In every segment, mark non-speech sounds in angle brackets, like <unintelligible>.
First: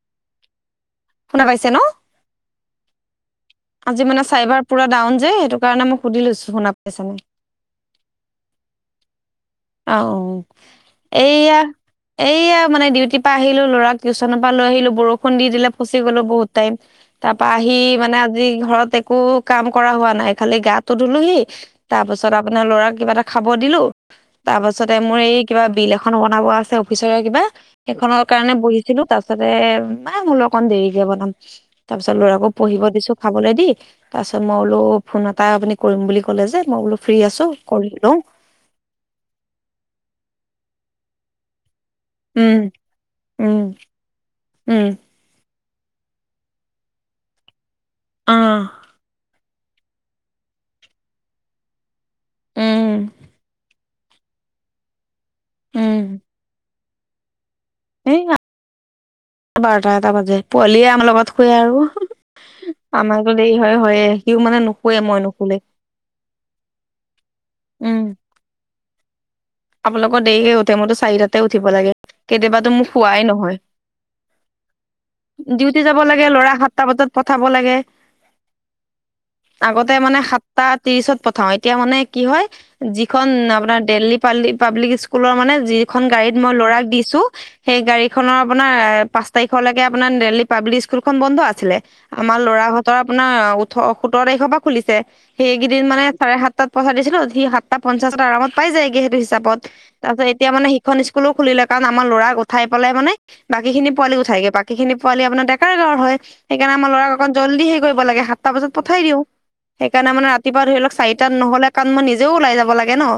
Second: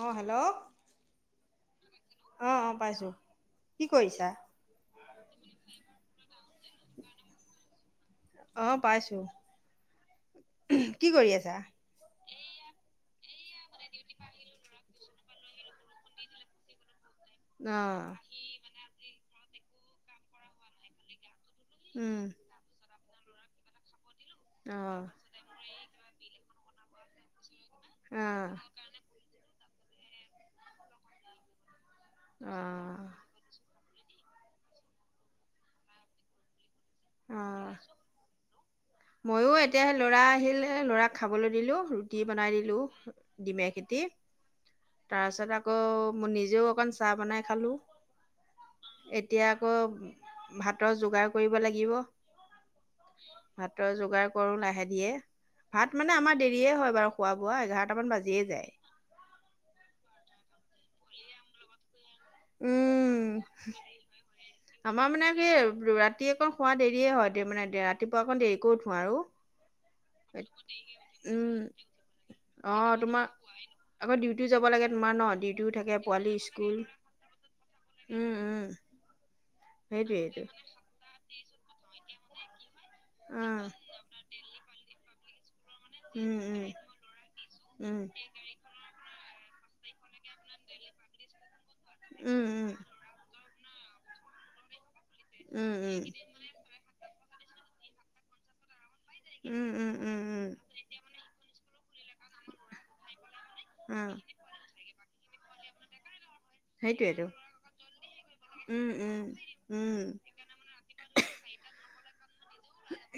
অঁ, হেল্ল'! শুনা পাইছে ন? অঁ অঁ পাইছোঁ। কি আজি মানে কৰিছা চাৰ্ভাৰ পুৰা ডাউন যে সেইটো কাৰণে মই সুধি লৈছোঁ শুনা পাইছে নাই? অঁ পাইছোঁ। অ কি কৰি আছা এইয়া এইয়া মানে ডিউটিৰ পৰা আহিলো ল'ৰাক টিউচনৰ পৰা লৈ আহিলো বৰষুণ দি দিলে ফচি গ'লো বহুত টাইম। তাপা আহি অঁ মানে আজি ঘৰত একো কাম কৰা হোৱা নাই। খালি গাটো ধুলোহি তাৰ উম পিছত আপোনাৰ ল'ৰাক কিবা এটা খাব দিলো তাৰ পাছতে অঁ মোৰ এই কিবা বিল এখন বনাব আছে অফিচৰে কিবা সেইখনৰ অঁ কাৰণে বহি- ছিলো তাৰ পাছতে মানে বুল অকণমান দেৰিকে বনাম তাৰ পিছত ল'ৰাকো পঢ়িব অঁ দিছো খাবলে দি তাৰ পিছত মই বোলো ফোন এটা আপুনি কৰিম বুলি ক'লে যে মই বোলো ফ্ৰী আছো কৰি লওঁ। মইও এতিয়াহে ল'ৰা আহিলে ল'ৰাক খাবলৈ দিলোঁ ৰুট- টি বনাই উম দিলো উম দিমে সেতি উম তাৰপিছত আকৌ মই নিজেও অকণ চাহ বনাই খালোঁ, অ এত- এতিয়া আকৌ ভাতৰ যোগাৰ কৰিব লাগিব উম ভাত- তৰ যোগাৰ কৰো লাহে ধীৰে ভাত মানে উম আমাৰ দেৰিয়ে হয় বাৰু খোৱা-বোৱা এঘাৰত- টামান এই বাজিয়ে যায়। বাৰটা এটা বাজে, পোৱালিয়ে আমাৰ লগত শুৱে আৰু উম আমাৰতো দেৰি উম হয় হয়ে সিও মানে নুশুৱে আমাৰ মই মানে কি নুশুলে ৰাতি অকৌ শুৱা দেৰিয়ে হয় দি মানে দিয়া উম ৰাতিপুৱা অকণ দেৰিকৈ উঠো আৰু। আপোনালোকৰ দেৰিকে উঠে মইতো চাৰিটাতে উঠিব লাগে কেতিয়াবাতো উম অ মোক শুৱাই তোমাৰ নহয় আকৌ ডিউটিও যাব লাগে তোমাৰ ন ডিউটিও ডিউটি যাব থাকে লাগে পোৱালিৰ ল'ৰা স্কুল সাতটা বজাত পঠাব লাগে উম উম আগতে মানে সেইটোৱেইটো সাতটা ত্ৰিশত পথাও এতিয়া মানে কি হয় যিখন অ' আপোনাৰ দেল্লী পাল্লি পাব্লিক স্কুলৰ মানে যিখন উম গাড়ীত মই উম ল'ৰাক দিছো সেই উম গাড়ীখনৰ আপোনাৰ পাঁচ- তাৰিখৰ লৈকে আপোনাৰ দেল্লী পাব্লিক স্কুলখন বন্ধ আছিলে, আমাৰ উম ল'ৰাহঁত তৰ আপোনাৰ ওঠ সোতৰ তাৰিখৰ পৰা খুলিছে উম সেইকেইদিন মানে উম চাৰে সাতটাত পইচা দিছিলো সি সাতটা পঞ্চাশত আৰামত পাই যায়গে সেইটো হিচাপত। উম উম উম উম তাৰপিছত উম এতিয়া মানে সেইখন স্কুলো খুলিলে কাৰণ আমাৰ ল'ৰাক উঠাই পেলাই মানে বাকী খিনি অ' পোৱালিক উঠাইগে বাকীখিনি পোৱালি আপোনাৰ ডেকাৰ গাঁৱৰ হয় সেইকাৰণে আমাৰ ল'ৰাক সেইটোৱেইটো অকন জল্দি সেই কৰিব লাগে সাতটা বজাত উম পঠাই উম দিওঁ। উম সেইকাৰণে মানে ৰাতিপুৱা ধৰি লওক চাৰিটাত নহ'লে কাৰণ মই নিজেও ওলাই যাব লাগে ন।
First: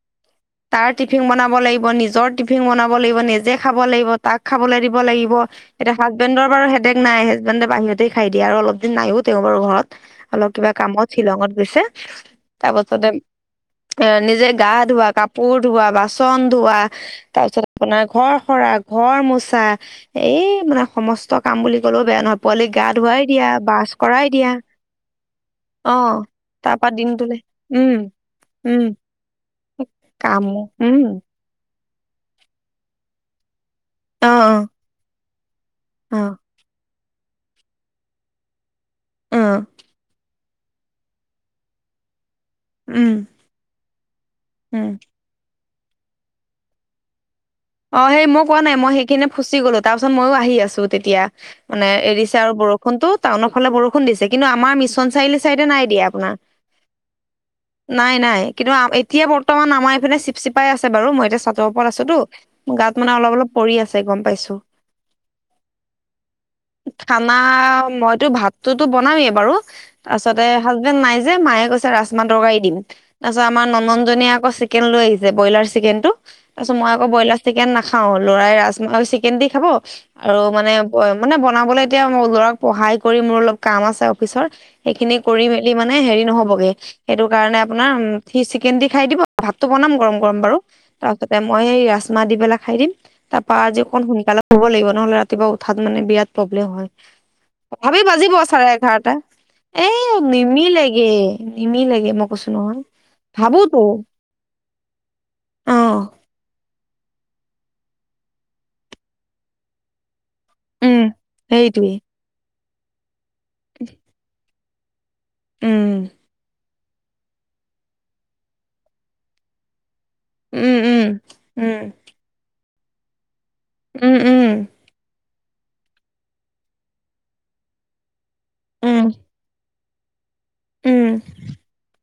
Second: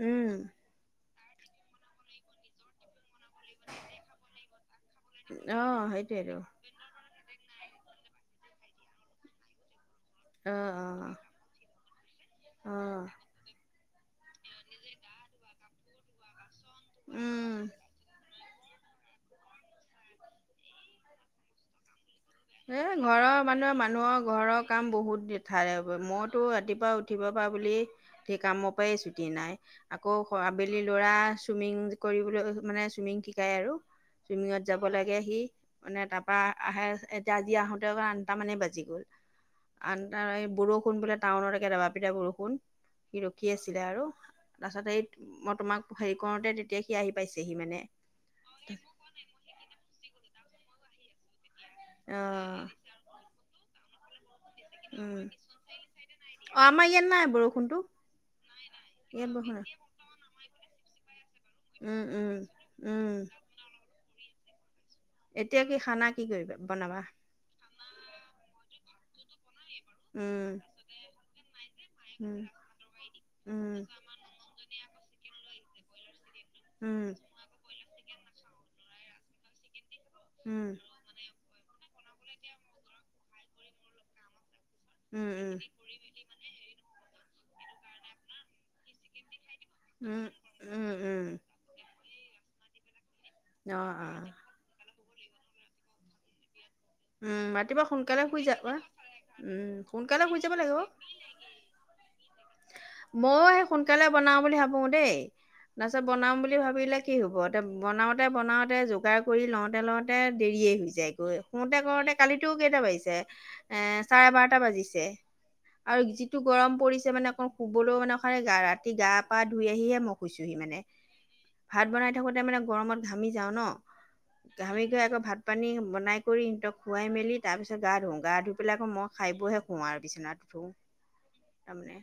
উম তাৰ টিফিন বনাব লাগিব নিজৰ টিফিন বনাব লাগিব নিজে খাব লাগিব তাক খাবলে দিব লাগিব। অ' এতিয়া সেইটোৱেইটো হাজবেণ্ডৰ বাৰু হেদেক নাই হাজবেণ্ডে বাহিৰতেই খাই দিয়ে আৰু অলপ দিন নাইও তেওঁ বাৰু ঘৰত। অলপ কিবা অ' কামত অ' শ্বিলঙত গৈছে অ' তাৰপাছতে নিজে গাত- ধোৱা, কাপোৰ ধোৱা, বাচন ধোৱা, তাৰ পিছত উম আপোনাৰ ঘৰ সৰা, ঘৰ মোচা এই মানে সমস্ত কাম বুলি ক'লেও বেয়া নহয়। পোৱালি এ গা ধুৱাই ঘৰৰ দিয়া মানুহে ব্ৰাছ মানুহৰ কৰাই দিয়া ঘৰৰ কাম বহুত অ <unintelligible> মইতো তাৰ ৰাতি- পৰা পুৱা উঠিব দিনটোলে বা বুলি উম সেই কাম উম পাই চুট- টি নাই আকৌ কামো আবেলি উম ল'ৰা চুইমিং কৰিবলৈ মানে চুইমিং শিকাই আৰু অ ছুইমিংত যাব লাগে সি মানে অ তাৰপা আহে এতিয়া আজি আহোতে অক আঠটা মানে বাজি গ'ল অ আণ্ডাৰ এই বৰষুণ বোলে টাউনত একে দবা পিটা বৰষুণ উম সি ৰখি আছিলে আৰু তাৰ পিছত উম এই মই তোমাক হেৰি কৰোতে তেতিয়া সি আহি পাইছেহি মানে। অঁ সেই মই কোৱা নাই মই সেইখিনে ফুচি গ'লো তাৰপাছত মইয়ো আহি আছোঁ তেতিয়া। মানে অ এৰিছে আৰু বৰষুণটো টাউনৰ ফালে বৰষুণ দিছে কিন্তু আমাৰ মিছন উম চাৰিআলি চাইডে নাই দিয়া আপোনাৰ। অ আমাৰ ইয়াত নাই বৰষুণটো নাই নাই কিন্তু এতিয়া ইয়াত বৰষুণ বৰ্তমান আমাৰ এইফিনে চিপ চিপাই আছে বাৰু মই এতিয়া চা- উম উম। গাত উম, মানে অলপ অলপ পৰি আছে গম পাইছোঁ। এতিয়া কি খানা কি কৰিবা বনাবা? নাও মইতো ভাতটোতো বনামেই বাৰু। তাছতে উম, হাজবেণ্ড নাই যে মায়ে কৈছে ৰাজমাহ উম, তৰকাৰী দিম। তাছত আমাৰ উম, ননজনীয়ে আক চিক- কেন লৈ আহিছে ব্ৰলাৰ চিকনটো, তাছত মই আকৌ উম, ব্ৰলাৰ চিকেন নাখাও। লৰাই ৰাজমা চিকেন দি খাব আৰু উম, মানে ব মানে ব নাবলে এতিয়া মই লৰাক পঢ়াই কৰি মোৰ অলপ কাম আছে অফিচৰ। সেইখিনি উম, কৰি উম, মেলি মানে হেৰি নহবগে। সেইটো কাৰণে আপোনাৰ সি চিকেন দি খাই দিব ভাতটো বনাম গৰম উম, গৰম বাৰু। উম উম। তাৰপিছতে মই ৰাজমা দি পেলাই খাই দিম তা পা অ', আজি অকন অ', সোনকাল- শুব লাগিব নহ'লে ৰাতিপুৱা উঠাত মানে বিৰাট প্ৰব্লেম হয়। উম, ৰাতিপুৱা তথাপি সোনকালে বাজিব শুই চাৰে যাবা। এঘাৰটা, উম, এ সোনকালে শুই যাব নিমিলেগে। নিমিলেগে মোক। ময় সে সোনকালে বনাও বুলি ভাবো দেই অ তাছত বনাম বুলি ভাবিলে কি হ'ব এ বনাওঁতে বনাওঁতে যোগাৰ কৰি লওঁতে লওঁ- তে দেৰিয়ে হৈ উম যায়গৈ, শুতে সেইটোৱে কৰোতে কালিতো কেইটা বাজিছে এ চাৰে বাৰট- টা বাজিছে আৰু উম যিটো গৰম পৰিছে মানে শুবলৌ মানে খাৰি গাৰ ৰাতি গা পা ধুই আহিহে মই শুইছোহি উম মানে উম উম ভাত বনাই থাকোঁতে মানে গৰমত ঘামি যাওঁ ন। উম উম। ঘামি ঘা আকৌ ভাত পানী বনাই কৰি সিহঁতক খোৱাই মেলি তাৰপিছত গা ধো গা ধুই পেলাই আকৌ উম মই খাই বৈ হে শু আৰু বিছনাত উঠো উম তাৰমানে।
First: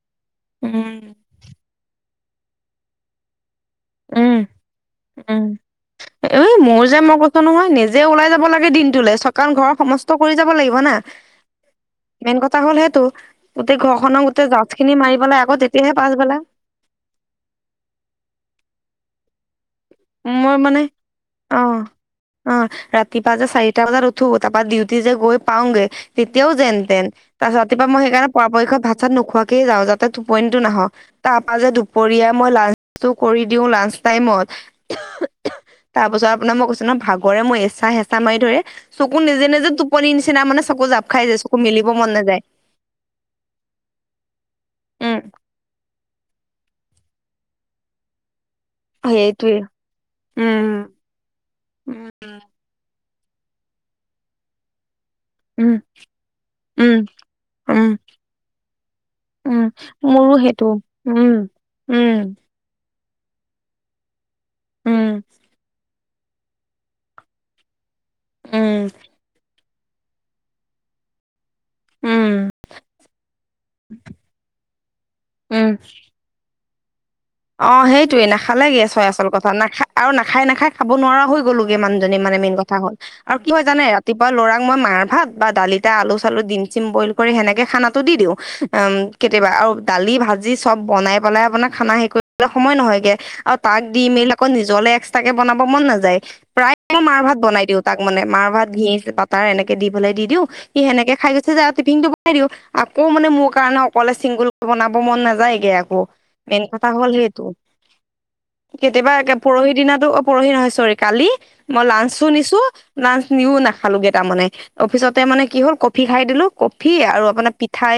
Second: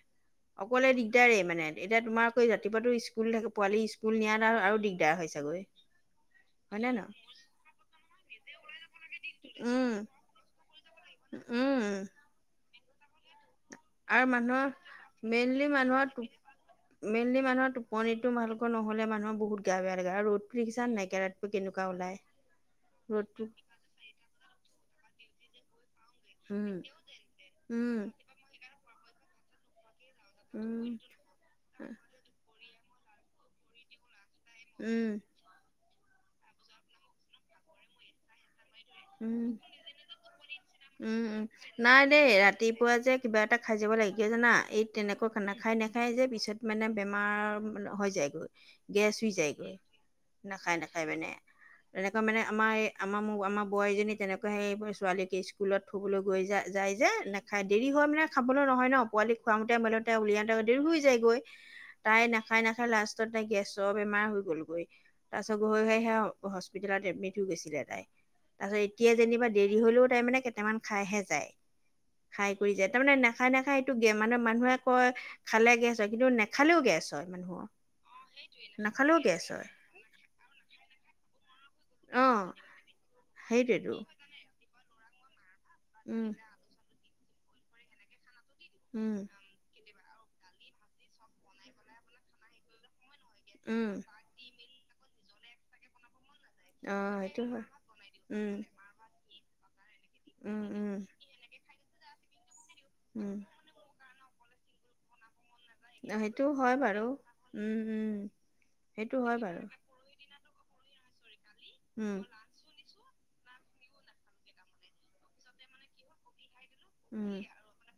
উম অকলে দিগদাৰে মানে এতিয়া তোমাৰকৈ ৰাতিপুৱাটো স্কুল থাকে পোৱালি স্ক- পুল নিয়াত আৰু দিগদাৰ হয় চাগৈ। এ মোৰ হয়নে ন যে মই কৈছো নহয় নিজে ওলাই যাব লাগে দিনটোলৈ চ কাম ঘৰ উম সমস্ত কৰি যাব লাগিব না। উম। মেইন কথা হ'ল সেইটো গোটেই ঘৰখনক আৰু গোটেই মানুহৰ জাছ খিনি মাৰি পেলাই আকৌ মেইনলি তেতিয়াহে মানুহৰ পাছবেলা মেইনলি মানুহ টোপনিটো ভালকৈ নহলে মানুহৰ বহুত গা বেয়া গে আৰু ৰ'দতো মই ফ্লি মানে ৰিখিছা নাই কেৰাতোত অ কেনেকুৱা ওলাই ৰ'দটো। টা বজাত উঠো তা পা ডিউটি যে গৈ পাওগে তেতিয়াও উম যেন তেন তাছত ৰাতিপুৱা মই উম সেইকাৰেপ পোৱাপক্ষত ভাত চাত নোখোৱাকেই যাওঁ যাতে টোপনিটো উম নাহওঁক। তাৰ পা যে দুপৰীয়া মই লাল ছো কৰি দিওঁ লাঞ্চ টাইমত। উম। তাৰ পাছত আপোনাৰ মই কৈছো ন ভাগৰে মই এচা হেঁচা মাৰি ধৰে, চকু নিজে উম নিজে টোপনি নিচিনা মানে চকু জাঁপ খাই উম যায় চকু মিলিব নাই মন দেই নাযায়। ৰাতিপুৱা যে কিবা এটা খাই যাব লাগে কিয় জানা এই উম তেনেকুৱা খানা খাই নাখায় যে পিছত মানে বেমাৰ হৈ যায়গৈ। গেছ হৈ সেইটোৱে যায়গৈ উম নাখায় নাখায় মানে তেনেকৈ মানে আমাৰ এ- আমা মো আমাৰ বোৱাৰীজনী তেনেকে সেই ছোৱালীক উম স্কুলত থ'বলৈ গৈ যা উম যায় যে নাখায় উম দেৰি হৈ মানে খাবলৈ নহয় ন পোৱালিক উম খুৱাওতে মেলোতে মোৰো উলিয়াওতে সেইটো দেৰি হৈ উম যায়গৈ। উম। খাই নাখাই লাষ্টত তাই গেছৰ বেমাৰ হৈ গ'লগৈ উম তাৰপিছত গৰৈ ঘাই সেয়া হস্পিতেলত এডমিট হৈ গৈছিলে তাই তাৰপাছত উম এতিয়া যেনিবা দেৰি হ'লেও তাৰমানে কেইটামান খাইহে যায়। উম খাই কৰি যায় তাৰমানে নাখায় নাখায় এইটো গে মানে মানুহে কয় উম খালে গেছ হয় কিন্তু নে খালেও গেছ। হয় মানুহৰ অ' সেইটোয়ে নাখালে গেছ হয় নাখালেও আচল গেছ কথা হয় নাখা আৰু নাখাই নাখাই খাব নোৱাৰা হৈ গ'লোগে মানুহজনী অ মানে মেইন কথা হল আৰু কি হয় জানে সেইটোৱেতো ৰাতিপুৱা ল'ৰা মই মাৰ ভাত বা দালিতে আলু - উম চালু দিম - চিম বইল কৰি সেনেকে খানাটো দি দিওঁ। উচ আম উম কেতিয়াবা আৰু দালি ভাজি চব বনাই পেলাই আপোনাৰ খানা হেৰি কৰিবলে সময় নহয়গে। আৰু তাক উম দি মেলি আকৌ নিজলে এক্সট্ৰাকে বনাব মন নাযায়। প্ৰায় অ মাৰ ভাত সেইটো হয় বনাই দিওঁ তাক মানে মাৰ উম ভাত, ঘিচ বাটাৰ এনেকে দি পেলাই দি দিওঁ উম সি উম সেনেকে খাই গুচি যায় আৰু টিফিনটো খাই দিও আকৌ মানে উম মোৰ কাৰণে অকলে চিংগুল বনাব মন নাযায়গে আ অ সেইটো হয় বাৰু উম উম। কেতিয়াবা সেইটো একে হয় বাৰু। পৰহি দিনাটো অ পৰহি নহয় চৰি কালি মই লাঞ্চ উম। ও নিছো লাঞ্চ নিও নাখালোগে তাৰমানে অফিচতে মানে কি হ'ল কফি খাই দিলো, কফি আৰু উম। আপোনাৰ পি ঠাই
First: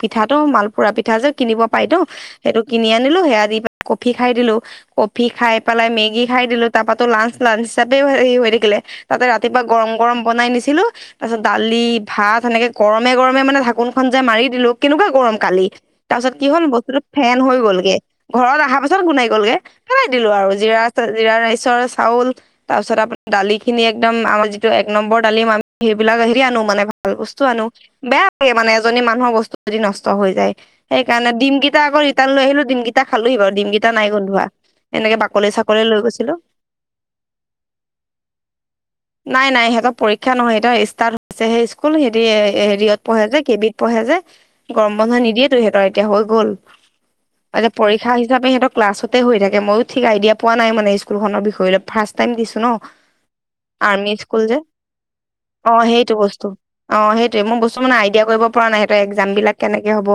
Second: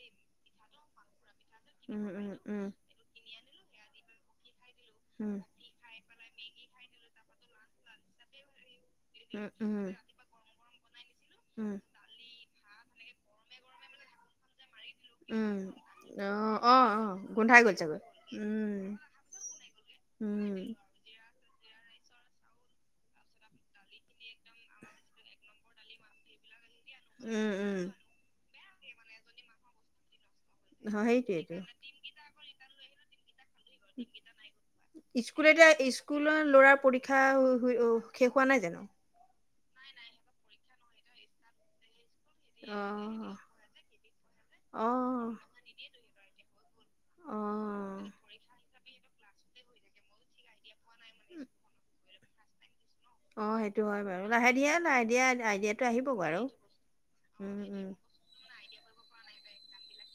পিঠাটো, মালপুৰা পিঠা যে কিনিব পাইতো উম, উম, সেইটো উম, কিনি আ লো সেইয়া দি পে কফি খাই দিলো, কফি উম, খাই পেলাই মেগি খাই দিলো তাৰপৰাতো লাঞ্চ লাঞ্চ হিচাপেও হেৰি হৈ থাকিলে তাতে ৰাতিপুৱা উম, উম। গৰম - গৰম বনাই নিছিলো তাৰ পিছত দালি, উম। ভাত সেনেকে গৰমে গৰমে মানে ঢাকোনখন যে মাৰি দিলো কেনেকুৱা গৰম উম, কালি? তাৰ পিছত কি অ', হ'ল অ', বস্তুটো অ', ফেন হৈ গোন্ধাই গ'ল গে চাগৈ, ঘৰত আহা উম, পাছত গুনাই গ'লগে, পেলাই দিলো আৰু উম। জিৰা চা জিৰা ৰাইচৰ চাউল তাৰ পিছত আপোনাৰ দালিখিনি একদম আমাৰ যিটো এক নম্বৰ দালিম আম সেইবিলাক হেৰি আনো মানে ভাল বস্তু উম আনো উম। বেয়া লাগে মানে এজনী মানুহৰ বস্তু যদি নষ্ট হৈ যায়। হৈ যায়। অ' সেইকাৰণে সেইটোৱেইটো। ডিমকেইটা আক ৰিটাৰ্ণ লৈ আহিলো, ডিমকেইটা খালোহি বাৰু ডিমকেইটা নাই গুন্ধোৱা। খোৱা। স্কুল এতিয়া স্কুলৰ ল'ৰাৰ পৰীক্ষা হু হুই শেষ হোৱা নাই জানো? নাই নাই সিহঁতৰ পৰীক্ষা নহয় সেহঁতৰ ষ্টাৰ্ট আছে অ' অ' সেই অ'। স্কুল হেৰীয়ে হেৰিয়ত পঢ়ে যে কে বিত পঢ়ে যে। পোৱা নাই গৰম বন্ধ নিদিয়েতো সিহঁতৰ এতিয়া হৈ গ'ল অ। এতিয়া পৰীক্ষা হিচাপে সিহঁত ক্লাছতে হৈ থাকে, মইও ঠিক আইডিয়া পোৱা নাই মানে স্কুলখনৰ বিষয় লৈ ফাৰ্ষ্ট টাইম দিছো ন অ' সেইটো হয় আৰ্মি বাৰু স্কুল লাহে যে, ধীৰে লাহে ধীৰে অ' আইডিয়াটো সেইটো আহিবগৈ বস্তু আৰু। অ' সেইটোৱে মোৰ উম বস্তু উম। মানে আ ডিয়া কৰিব পৰা নাই সেহতৰ একজামবিলাক কেনেকে হব?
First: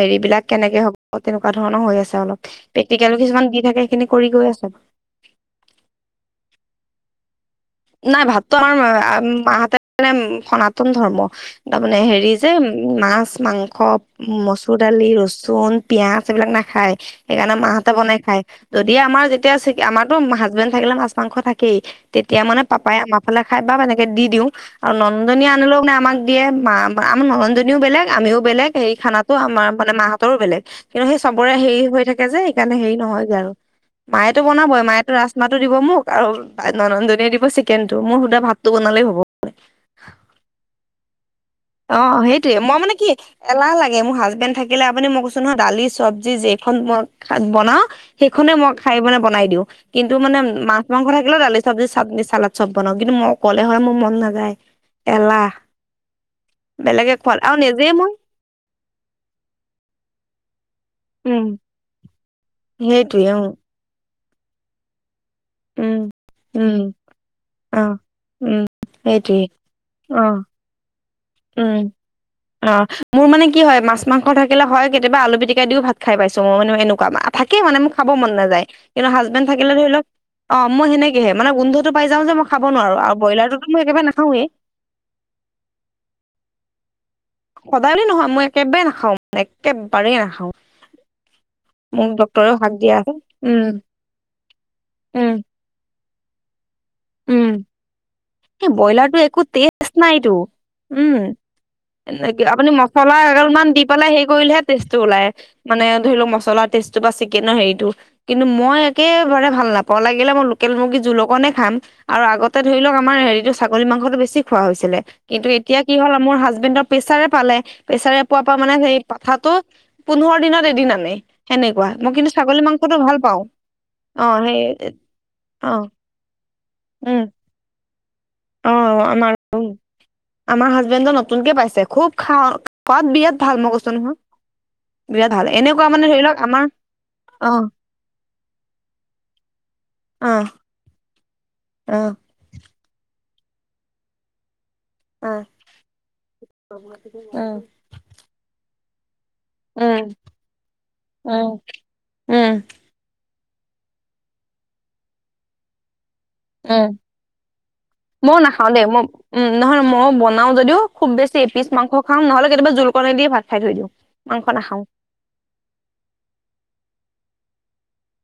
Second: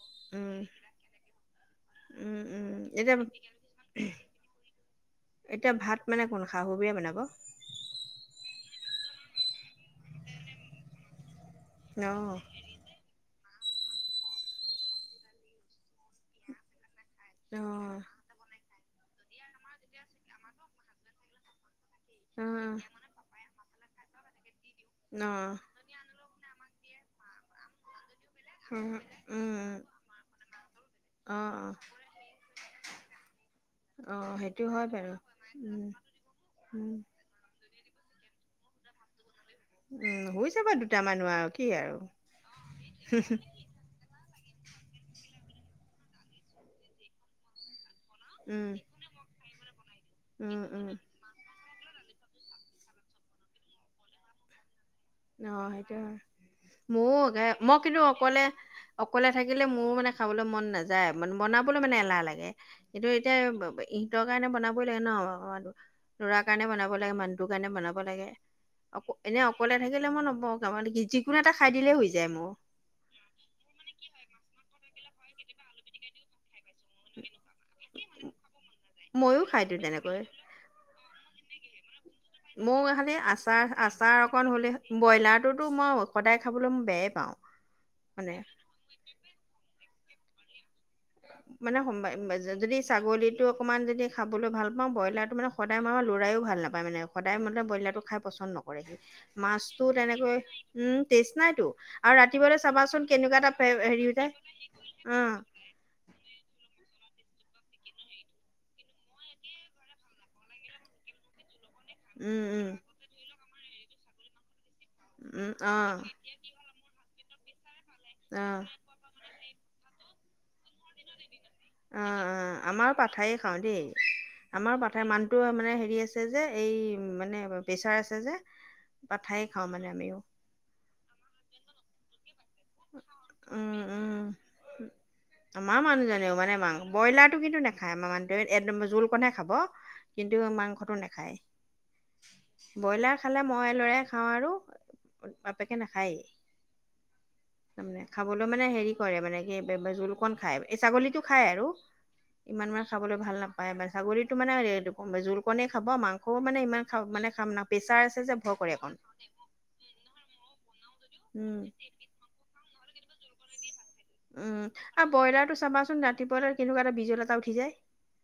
হেৰিবিলাক উম কেনেকে হ'ব তেনে কুৱা ধৰণৰ হৈ আছে উম অলপ, উম এতিয়া প্ৰেক্টিকেল কিছুমান দি থাকে সেইখিনি কৰি গৈ আছে। এতিয়া ভাত মানে কোন শাহু বুঢ়ী বনাব? নাই ভাতটো আমাৰ মাহতে মানে সনাতন ধৰ্ম। তাৰ মানে অ হেৰি যে মাছ - মাং স মচুৰ দালি, ৰচুন, পিয়াজ এইবিলাক নাখায় সেইকাৰণে অ। মাহতে বনাই খায়। যদি আমাৰ যেতিয়া চিক আমাৰতো হাজবেণ্ড থাকিলে মাছ - মাংস থাকেই অ। তেতিয়া উম মানে পাপাই আমাৰ ফালে খাই বা এনেকে দি দিওঁ। আৰু নন্দজনীও আনিলেওে আমাক দিয়ে, মা আমাৰ নন্দজনীও বেলেগ আমিও বেলেগ সেই খানাত ত আমাৰ উম। মানে মাহতৰো বেলেগ কিন্তু সেই অ অ চবৰে হেৰি হৈ থাকে যে সেইকাৰণে হেৰি নহয় যে আৰু। অ মায়েটো সেইটো বনাবই, হয় মায়েটো বাৰু ৰাজমাহটো দিব উম মোক আৰু উম। ননন্দনিয়ে দিব ছিক কেনটো, মোৰ সুধা ভাতটো বনালেই হ'ব। উম হৈ যাব দুটা মানুহ আও অ' সেইটোয়ে মই মানে কি এলাহ লাগে মোৰ হাজবেণ্ড থাক কিলে আপুনি মই কৈছো নহয় দালি চব্জি যেইখন মই শাক বনাও সেইখনেই উম মই খাই মানে বনাই দিওঁ কিন্তু মানে উম মাছ উম মাংস থাকিলেও দালি চব্জি চাতনি চালাদ চব বনাও কিন্তু মই অকলে হয়লে মোৰ মন নাযায় এলাহ অ' সেইটোৱে হয় বেলেগে খোৱাত মোৰে আৰু একে মই নিজেই কিন্তু অকলে অকলে থাকিলে মোৰো মানে খাবলৈ মন নাযায় মানে উম বনাবলৈ মানে এলাহ লাগে সেটো সেইটোৱে এতিয়া অ ইতৰ কাৰণে বনাবই লাগে ন উম লৰা কাৰণে উম বনাব লাগে মানুহটোৰ কাৰণে অ বনাব লাগে, উম অক সেইটোৱে এনেই অকলে থাকিলে মই অ নব নাও মানে কি জিক উম অ মোৰ মানে কি হয় মাছ মাংস থাকে হয় কেতিয়াবা আলু পিটিক দিও ভাত খাই পাইছো মই মানে এনে কোৱা থাকেই মানে মোক খাব মন নাযায় কিন্তু ময়ো হাজবেণ্ড খাই থাকিলে দিওঁ ধৰি লওক তেনেকৈ অ মই সেনেকেহে মানে গোন্ধটো পাই যাওঁ যে মই খাব মোৰ নোৱাৰো আৰু খালি ব্ৰইলাৰটোতো আচাৰ মই একেবাৰে আচাৰ নাখাওৱেই অকণ হ'লে ব্ৰইলাৰটোতো মই সদায় খাবলৈ মই বেয়াই পাওঁ সদায় নহয় মানে মই একেবাৰে নাখাও মই একেবাৰেই নাখাও মানে মোক ডক্তৰেও শাক যদি দিয়া আছে ছাগলীটো উম অকমান যদি খাবলৈ ভাল পাওঁ উম ব্ৰইলাৰটো মানে সদায় মই আৰু লৰায়ো ভাল নাপায় মানে সদায় উম মতলব ব্ৰইলাৰ টো খাই পছন্দ এই নকৰে সি ব্ৰইলাৰটো একো মাছটো টেষ্ট নাইতো তেনেকৈ ওম উম টেছ নাই টো আৰু এনেকে ৰাতিপুৱাতে আপুনি চাবা চোন মছলা কেনেকুৱা এটা অলপমান দি পেলাই হেৰি কৰিলেহে টেষ্টটো যায় অ ওলাই মানে ধৰি লওক মছলা টেষ্টটো বা ছিগ কেনৰ হেৰিটো কিন্তু মই একেবাৰে ভাল নাপাওঁ লাগিলে মই লোকেল মুৰ্গী জোল অকণে খাম আৰু উম আগতে উম ধৰি লওক আমাৰ হেৰিটো ছাগলী মাংসটো বেছি খোৱা হৈছিলে কিন্তু উম অ এতিয়া কি হ'ল মোৰ হাজবেণ্ডৰ প্ৰেছাৰে পালে প্ৰেছাৰে অ পোৱাৰ পৰা মানে সেই পথাটো পোন্ধৰ দিনত এদিন আনেই সেনেকুৱা মই কিন্তু ছাগলী মাংসটো ভাল পাওঁ দে অ সেই আমাৰ পাঠাৰ মানুহটোৱে অ মানে হেৰি আছে যে এই উম মানে প্ৰেছাৰ আছে যে অ আমাৰ পঠায় খাওঁ মানে আমিও আমাৰ হাজবেণ্ডজন নতুনকে পাইছে খুব খা খোৱাত বিৰাট ভাল মই উম কৈছো উম নহয় বিৰাট ভাল আমাৰ এনেকুৱা ধৰি মানুহজনেও লওক মানে আমাৰ মা ব্ৰইলাৰটো অ কিন্তু নেখায় আমাৰ মানুহটোৱে একদম জোল কণহে খাব অ কিন্তু মাংসটো নাখায় অ ব্ৰইলাৰ খালে মই লৰাই খাওঁ আৰু বাপেকে নাখায়েই উম তাৰমানে খাবলৈ মানে হেৰি কি কৰে মানে কি উম জোল কন খায় এই ছাগলীটো উম খাই উম আৰু উম ইমান মানে খাবলৈ ভাল নাপায় ছাগলীতো মানে জোলকণেই খাব মাং স মানে ইমান উম খাম মানে খাম না প্ৰেচাৰ আছে ময়ও যে ভয় নাখাও কৰে দেই অকণ মই উম নহয় ময়ো বনাও যদিও খুব বেছি উম এপিছ মাংস খাওঁ নহ'লে কেতিয়াবা জোলকণে দি ভাত খাই থৈ দিওঁ মাংস উম নাখাও আৰু ব্ৰইলাৰটো চাবাচোন ৰাতিপুৱালৈ কেনেকুৱা এটা বিজল এটা উঠি যায়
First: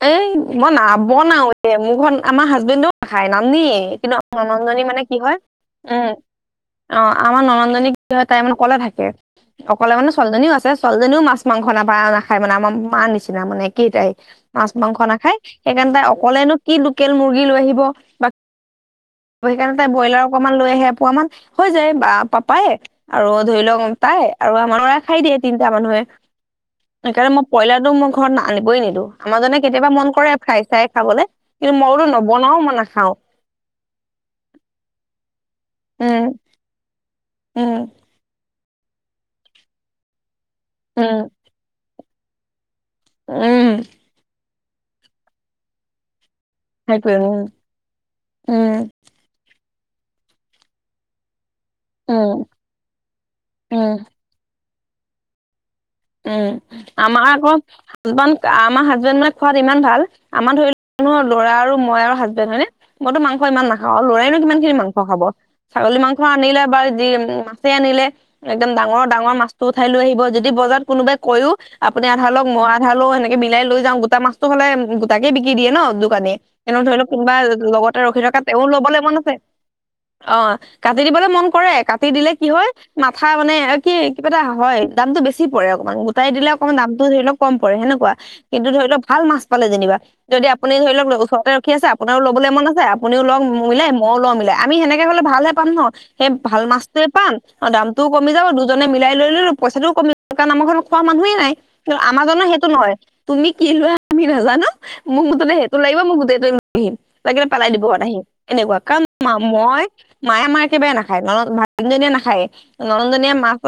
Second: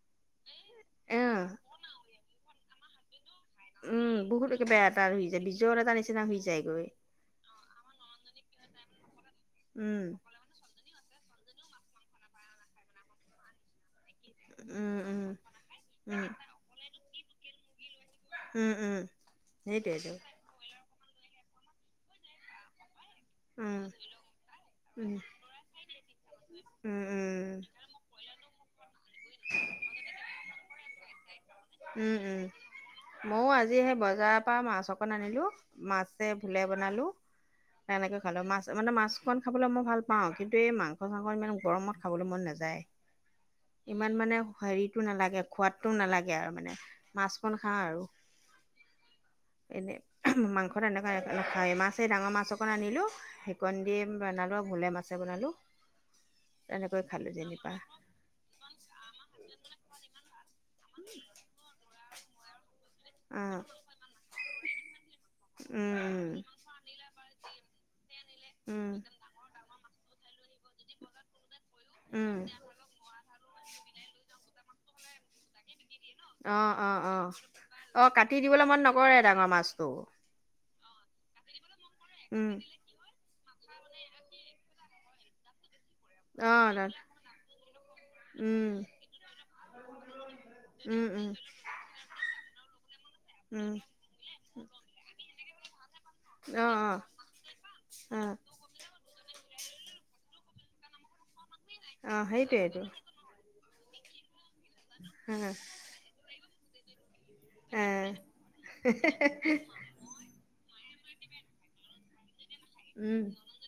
এই মই অ নাবনাৱে মোৰ ঘৰত আমাৰ হাজবেণ্ডো নাখায় নানে উম কিন্তু বহুত একেবাৰে ননন্দজনী এটা মানে কি হৈ হয় যায় বিজল এটা উম নিচিনা হৈ যায়গৈ অ আমাৰ ননন্দজনী কি হয় তাই মানে অকলে থাকে অকলে উম মানে ছোৱালীজনীও আছে ছোৱালীজনীও মাছ মাংস নাপায় নাখায় মানে আমাৰ মাৰ নিচিনা মানে একেইটাই মাছ উম মাংস উম নাখায় সেইকাৰণে তাই উম অকলেনো কি লোকেল মুৰ্গী লৈ আহিব বা উম উম অহ সেইকাৰণে তাই সেইটোৱেইটো ব্ৰইলাৰ অকমান লৈ আহে এপোৱা মান হৈ যায় বা পাপাই আৰু ধৰি উম লওক তাই আৰু আমাৰ উম খাই দিয়ে তিনিটা মানুহে উম সেইকাৰণে মই উম ব্ৰইলাৰটো মোৰ ঘৰত আনিবই নিদো আমাৰজনে কেতিয়াবা মন কৰে ফ্ৰাই চাই খাবলে কিন্তু মই বোলো উম উম নবনাও মই নাখাওঁ ময়ো আজি সেই বজাৰৰ পৰা মাছ অকণ আনিলোঁ উম মাছে ভূলে বনালোঁ উম তেনেকে খালো মাছ মানে মাছক খাবলৈ মই ভাল পাওঁ কিন্তু এই মাংস উম চাংস ইমান গৰমত খাবলে মন নাযায় উম ইমান মানে হেৰিটো নালাগে খোৱাদটো নালাগে আৰু মানে সেইটোৱে উম মাছকণ খাওঁ আৰু উম এনে মাংস এনেকুৱা নাখাওঁ মাছ এই উম ডাঙৰ মাছ অকণ আনিলোঁ সেইকণ উম দি বনালোঁ ভূলে মাছে বনালোঁ উম আমাৰ আকৌ জোনাকণ আমাৰ হাজবেণ্ড মানে খোৱাত ইমান ভাল আমাৰ ধৰি লোৱা ল'ৰা আৰু মই আৰু হাজবেণ্ড হয়নে মইতো মাংস অ ইমান নাখাওঁ আৰু লৰাইনো কিমান খিনি মাংস খাব উম ছাগলী মাংস উম আনিলে বা যি মাছেই আনিলে একদম উম ডাঙৰ ডাঙৰ মাছটো উঠাই লৈ আহিব যদি বজাৰত কোনোবাই কৈওঁ। আপুনি আধা উম লওঁক, মইও আধা লওঁ এনেকে মিলাই লৈ যাওঁ। গোটা মাছটো হ'লে গোটাকে বিক্ৰি দিয়ে ন। খোৱা নে অ এনেও অ ধৰি লওঁক অ কোনোবা লগতে অ ৰখি কাটি থকা তেওঁ দিবলৈ লবলৈ মন নকৰে আছে। ডাঙৰ মাছটো অহ', কাটি দিবলৈ মন কৰে কাটি দিলে কি উম হয়। মাথা মানে কি কিবা এটা হয় দামটো বেছি পৰে অকমান বহু তাই দিলে অ অকণমান তাত দামটো ধৰি লওঁক কম পৰে সেনেকুৱা কিন্তু উম ধৰি লওঁক ভাল মাছ পালে যেনিবা। যদি আপুনি ধৰি উম লওঁক লগ উম ওচৰতে ৰখি আছে। আপোনাও ল'বলৈ মন আছে। আপুনিও লওঁক উম মোলে। মইও লম মিলাই। আমি সেনেকে হ'লে ভালহে পাম ন। সেই ভাল অ মাছটোৱে পাম। অহ দামটোও অ অ কমি যাব দুজনে মিলাই লৈ ললো পইচাটোও কমিব কাৰণ আমাৰ খোৱা মানুহেই নাই। কিন্তু অ আমাৰ জনৰ সেইটো সেইটোৱেইটো নহয়। তুমি কি লোৱা আমি নাজানো। মোক হ মুঠতে সেইটো লাগিব মোক গোটেইটো লৈ আহিম। লাগিলে পেলাই দিব এ ঘৰত আহি। এনেকুৱা কাৰণ মই মায়ে আমাৰ একেবাৰে নাখায়। নহলে ভাগিন জনীয়ে নাখায় নল উম জনীয়ে মাছ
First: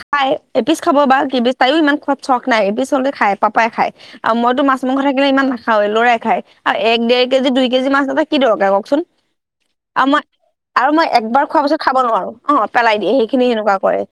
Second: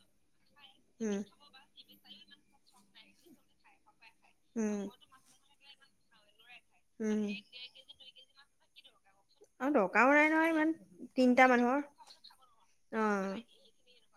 খায়। এপিচ খাব বা উম কেপিচ তায়ো ইমান খোৱাত চক নাই। এপিচ হ'লে খাই। পাপাই খায় আৰু মইতো মাছ উম মাংস থাকিলে ইমান ন হয় লৰাই খাই। আৰু এক দেৰ উম কেজি দুই কেজি মাছ আনা কি দৰকাৰ কওঁকচোন। দৰকাৰও আৰু মই নাই নহয় ইমান আৰু মই তিনিটা একবাৰ খোৱা মানুহৰ পিছত খাব নোৱাৰো। অহ পেলাই অ দিয়ে সেইখিনি সেনেকুৱা কৰে।